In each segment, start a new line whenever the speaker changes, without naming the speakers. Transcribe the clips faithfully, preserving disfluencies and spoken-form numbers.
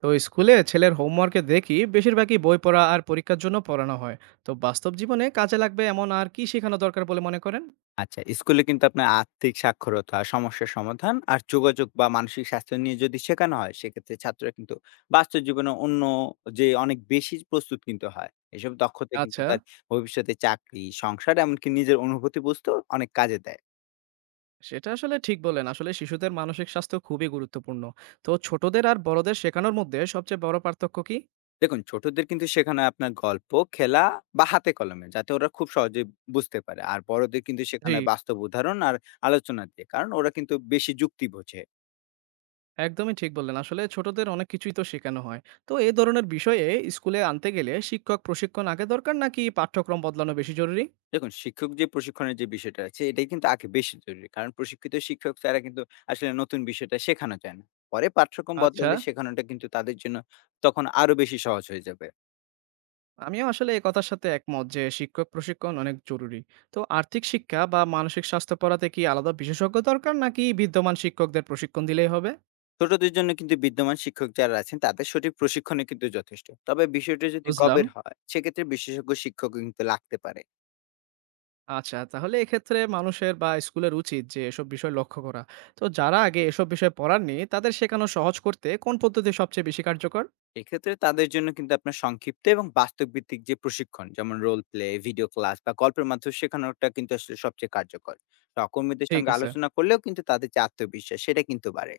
তো স্কুলে ছেলের হোমওয়ার্কে দেখি বেশিরভাগই বই পড়া আর পরীক্ষার জন্য পড়ানো হয়। তো বাস্তব জীবনে কাজে লাগবে এমন আর কি শেখানো দরকার বলে মনে করেন?
আচ্ছা, স্কুলে কিন্তু আপনার আর্থিক সাক্ষরতা, সমস্যা সমাধান আর যোগাযোগ বা মানসিক স্বাস্থ্য নিয়ে যদি শেখানো হয়, সেক্ষেত্রে ছাত্ররা কিন্তু বাস্তব জীবনে অন্য যে অনেক বেশি প্রস্তুত কিন্তু হয়। এসব দক্ষতা কিন্তু
আচ্ছা।
তার ভবিষ্যতে চাকরি, সংসার এমনকি নিজের অনুভূতি বুঝতেও অনেক কাজে দেয়।
সেটা আসলে ঠিক বলেন, আসলে শিশুদের মানসিক স্বাস্থ্য খুবই গুরুত্বপূর্ণ। তো ছোটদের আর বড়দের শেখানোর মধ্যে সবচেয়ে বড় পার্থক্য কি?
দেখুন, ছোটদের কিন্তু শেখানো হয় আপনার গল্প, খেলা বা হাতে কলমে, যাতে ওরা খুব সহজে বুঝতে পারে। আর বড়দের কিন্তু
জি।
শেখানো হয় বাস্তব উদাহরণ আর আলোচনা দিয়ে। কারণ ওরা কিন্তু বেশি যুক্তি বোঝে।
একদমই ঠিক বললেন, আসলে ছোটদের অনেক কিছুই তো শেখানো হয়। তো এই ধরনের বিষয়ে স্কুলে আনতে গেলে শিক্ষক প্রশিক্ষণ আগে দরকার নাকি পাঠ্যক্রম বদলানো বেশি জরুরি?
দেখুন, শিক্ষক যে প্রশিক্ষণের যে বিষয়টা আছে, এটাই কিন্তু আগে বেশি জরুরি। কারণ প্রশিক্ষিত শিক্ষক ছাড়া কিন্তু আসলে নতুন বিষয়টা শেখানো যায় না। পরে পাঠ্যক্রম
আচ্ছা।
বদলালে শেখানোটা কিন্তু তাদের জন্য তখন আরো বেশি সহজ হয়ে যাবে।
আমিও আসলে এই কথার সাথে একমত যে শিক্ষক প্রশিক্ষণ অনেক জরুরি। তো আর্থিক শিক্ষা বা মানসিক স্বাস্থ্য পড়াতে কি আলাদা বিশেষজ্ঞ দরকার নাকি বিদ্যমান শিক্ষকদের প্রশিক্ষণ দিলেই হবে?
ছোটদের জন্য কিন্তু বিদ্যমান শিক্ষক যারা আছেন তাদের সঠিক প্রশিক্ষণে কিন্তু যথেষ্ট। তবে বিষয়টা যদি
বুঝলাম।
গবের হয়, সেক্ষেত্রে বিশেষজ্ঞ শিক্ষক কিন্তু লাগতে পারে।
আচ্ছা, তাহলে এক্ষেত্রে মানুষের বা স্কুলের উচিত যে এসব বিষয় লক্ষ্য করা। তো যারা আগে এসব বিষয় পড়াননি তাদের শেখানো সহজ করতে কোন পদ্ধতি সবচেয়ে বেশি কার্যকর?
এক্ষেত্রে তাদের জন্য কিন্তু আপনার সংক্ষিপ্ত এবং বাস্তব ভিত্তিক যে প্রশিক্ষণ, যেমন রোল প্লে, ভিডিও ক্লাস বা গল্পের মাধ্যমে শেখানোটা কিন্তু আসলে সবচেয়ে কার্যকর। সহকর্মীদের
ঠিক
সঙ্গে
আছে।
আলোচনা করলেও কিন্তু তাদের যে আত্মবিশ্বাস, সেটা কিন্তু বাড়ে।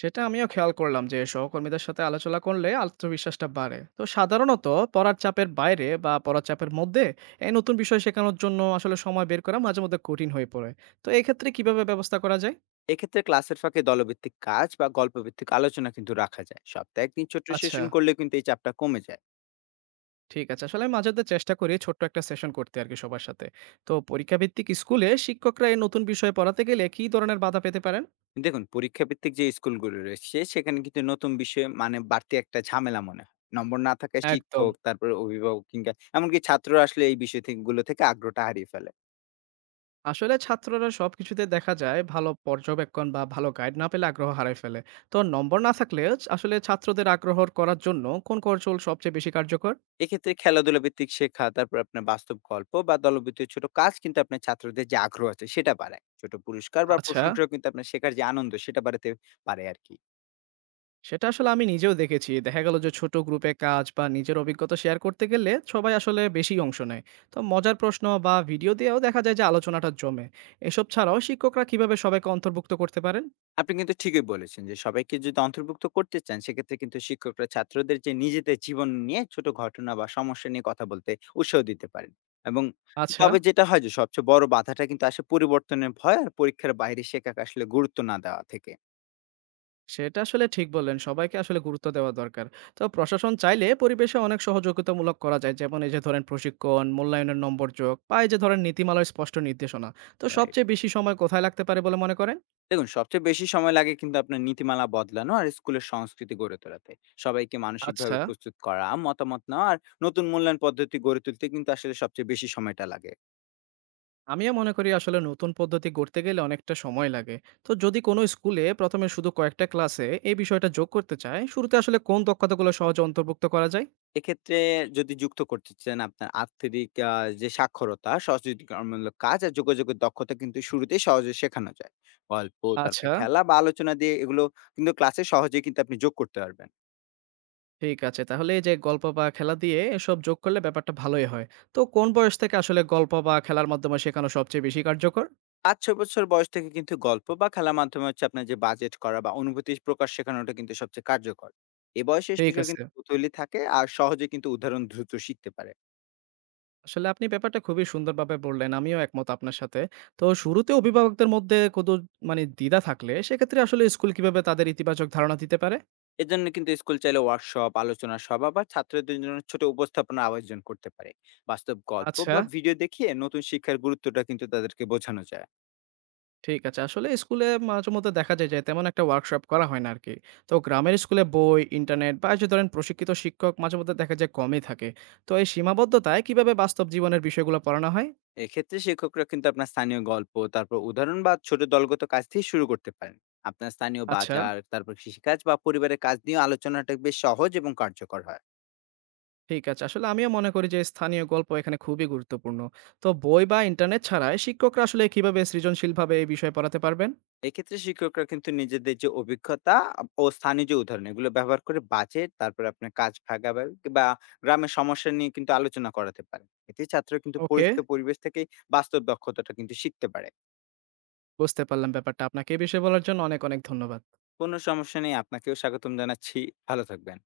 সেটা আমিও খেয়াল করলাম যে সহকর্মীদের সাথে আলোচনা করলে আত্মবিশ্বাসটা বাড়ে। তো সাধারণত পড়ার চাপের বাইরে বা পড়ার চাপের মধ্যে এই নতুন বিষয় শেখানোর জন্য আসলে সময় বের করা মাঝে মধ্যে কঠিন হয়ে পড়ে। তো এক্ষেত্রে কিভাবে ব্যবস্থা করা যায়?
এক্ষেত্রে ক্লাসের ফাঁকে দলভিত্তিক কাজ বা গল্পভিত্তিক আলোচনা কিন্তু রাখা যায়। সপ্তাহে একদিন ছোট
আচ্ছা।
সেশন করলে কিন্তু এই চাপটা কমে যায়।
ঠিক আছে, আসলে আমি মাঝে মধ্যে চেষ্টা করি ছোট্ট একটা সেশন করতে আর কি সবার সাথে। তো পরীক্ষাভিত্তিক স্কুলে শিক্ষকরা এই নতুন বিষয়ে পড়াতে গেলে কী ধরনের বাধা পেতে পারেন?
দেখুন, পরীক্ষা ভিত্তিক যে স্কুলগুলো রয়েছে, সেখানে কিন্তু নতুন বিষয়ে মানে বাড়তি একটা ঝামেলা মনে হয়। নম্বর না থাকায়
একদম।
শিক্ষক, তারপরে অভিভাবক, কিংবা এমনকি ছাত্র আসলে এই বিষয় থেকে, গুলো থেকে আগ্রহটা হারিয়ে ফেলে।
আসলে ছাত্ররা সবকিছুতে দেখা যায় ভালো পর্যবেক্ষণ বা ভালো গাইড না পেলে আগ্রহ হারায় ফেলে। তো নম্বর না থাকলে আসলে ছাত্রদের আগ্রহ করার জন্য কোন কৌশল সবচেয়ে বেশি কার্যকর?
এক্ষেত্রে খেলাধুলা ভিত্তিক শেখা, তারপর আপনার বাস্তব গল্প বা দলভিত্তিক ছোট কাজ কিন্তু আপনার ছাত্রদের যে আগ্রহ আছে, সেটা বাড়ায়। ছোট পুরস্কার বা
আচ্ছা।
প্রশংসাও কিন্তু আপনার শেখার যে আনন্দ, সেটা বাড়াতে পারে আর কি।
সেটা আসলে আমি নিজেও দেখেছি, দেখা গেল যে ছোট গ্রুপে কাজ বা নিজের অভিজ্ঞতা শেয়ার করতে গেলে সবাই আসলে বেশি অংশ নেয়। তো মজার প্রশ্ন বা ভিডিও দিয়েও দেখা যায় যে আলোচনাটা জমে। এসব ছাড়াও শিক্ষকরা কিভাবে সবাইকে অন্তর্ভুক্ত করতে পারেন?
আপনি কিন্তু ঠিকই বলেছেন যে সবাইকে যদি অন্তর্ভুক্ত করতে চান, সেক্ষেত্রে কিন্তু শিক্ষকরা ছাত্রদের যে নিজেদের জীবন নিয়ে ছোট ঘটনা বা সমস্যা নিয়ে কথা বলতে উৎসাহ দিতে পারেন। এবং
আচ্ছা।
তবে যেটা হয়, যে সবচেয়ে বড় বাধাটা কিন্তু আসে পরিবর্তনের ভয় আর পরীক্ষার বাইরে শেখাকে আসলে গুরুত্ব না দেওয়া থেকে।
সেটা আসলে ঠিক বললেন। সবাইকে আসলে গুরুত্ব দেওয়া দরকার। তো প্রশাসন চাইলে পরিবেশে অনেক সহযোগিতামূলক করা যায়। যেমন এই যে ধরেন প্রশিক্ষণ, মূল্যায়নের নম্বর যোগ বা এই যে ধরেন নীতিমালার স্পষ্ট নির্দেশনা। তো
রাইট।
সবচেয়ে বেশি সময় কোথায় লাগতে পারে বলে মনে করেন?
দেখুন, সবচেয়ে বেশি সময় লাগে কিন্তু আপনার নীতিমালা বদলানো আর স্কুলের সংস্কৃতি গড়ে তোলাতে। সবাইকে
আচ্ছা,
মানসিকভাবে প্রস্তুত করা, মতামত নেওয়া আর নতুন মূল্যায়ন পদ্ধতি গড়ে তুলতে কিন্তু আসলে সবচেয়ে বেশি সময়টা লাগে।
আমিও মনে করি আসলে নতুন পদ্ধতি গড়তে গেলে অনেকটা সময় লাগে। তো যদি কোনো স্কুলে প্রথম এ শুধু কয়েকটা ক্লাসে এই বিষয়টা যোগ করতে চায়, শুরুতে আসলে কোন দক্ষতাগুলো সহজে অন্তর্ভুক্ত করা যায়?
এক্ষেত্রে যদি যুক্ত করতে চান আপনার আর্থিক আহ, যে সাক্ষরতা, সচেতনমূলক কাজ আর যোগাযোগের দক্ষতা কিন্তু শুরুতেই সহজে শেখানো যায়। গল্প, তারপরে
আচ্ছা।
খেলা বা আলোচনা দিয়ে এগুলো কিন্তু ক্লাসে সহজে কিন্তু আপনি যোগ করতে পারবেন।
ঠিক আছে। তাহলে এই যে গল্প বা খেলা দিয়ে এসব যোগ করলে ব্যাপারটা ভালোই হয়। তো কোন বয়স থেকে আসলে গল্প বা খেলার মাধ্যমে শেখানো সবচেয়ে বেশি কার্যকর?
পাঁচ থেকে ছয় বছর বয়স থেকে কিন্তু গল্প বা খেলার মাধ্যমে হচ্ছে আপনার যে বাজেট করা বা অনুভূতি প্রকাশ শেখানোটা কিন্তু সবচেয়ে কার্যকর। এ বয়সে
ঠিক
শিশুরা
আছে।
কিন্তু কৌতূহলী থাকে আর সহজে কিন্তু উদাহরণ দ্রুত শিখতে পারে।
আসলে আপনি ব্যাপারটা খুবই সুন্দরভাবে বললেন। আমিও একমত আপনার সাথে। তো শুরুতে অভিভাবকদের মধ্যে কোনো মানে দ্বিধা থাকলে সেক্ষেত্রে আসলে স্কুল কিভাবে তাদের ইতিবাচক ধারণা দিতে পারে?
এজন্য কিন্তু স্কুল চাইলে ওয়ার্কশপ, আলোচনা সভা বা ছাত্রদের জন্য ছোট উপস্থাপনা আয়োজন করতে পারে। বাস্তব গল্প
আচ্ছা।
বা ভিডিও দেখিয়ে নতুন শিক্ষার গুরুত্বটা কিন্তু তাদেরকে বোঝানো যায়।
ঠিক আছে। আসলে স্কুলে মাঝেমধ্যে দেখা যায় যে তেমন একটা ওয়ার্কশপ করা হয় না আরকি। তো গ্রামের স্কুলে বই, ইন্টারনেট বা এই যে ধরেন প্রশিক্ষিত শিক্ষক মাঝেমধ্যে দেখা যায় কমই থাকে। তো এই সীমাবদ্ধতায় কিভাবে বাস্তব জীবনের বিষয়গুলো পড়ানো হয়?
এক্ষেত্রে শিক্ষকরা কিন্তু আপনার স্থানীয় গল্প, তারপর উদাহরণ বা ছোট দলগত কাজ দিয়ে শুরু করতে পারেন। আপনার স্থানীয়
আচ্ছা,
বাজার, তারপর কৃষিকাজ বা পরিবারের কাজ নিয়ে আলোচনাটা বেশ সহজ এবং কার্যকর হয়।
ঠিক আছে। আসলে আমিও মনে করি যে স্থানীয় গল্প এখানে খুবই গুরুত্বপূর্ণ। তো বই বা ইন্টারনেট ছাড়াই শিক্ষকরা আসলে কিভাবে সৃজনশীলভাবে এই বিষয়ে পড়াতে পারবেন?
এক্ষেত্রে শিক্ষকরা কিন্তু নিজেদের যে অভিজ্ঞতা ও স্থানীয় যে উদাহরণ এগুলো ব্যবহার করে বাজেট, তারপরে আপনার কাজ ভাগাভাগি বা গ্রামের সমস্যা নিয়ে কিন্তু আলোচনা করাতে পারে। এতে ছাত্র কিন্তু
ওকে,
পরিচিত পরিবেশ থেকে বাস্তব দক্ষতাটা কিন্তু শিখতে পারে।
বুঝতে পারলাম ব্যাপারটা। আপনাকে এই বিষয়ে বলার জন্য অনেক, অনেক ধন্যবাদ।
কোনো সমস্যা নেই, আপনাকেও স্বাগতম জানাচ্ছি। ভালো থাকবেন।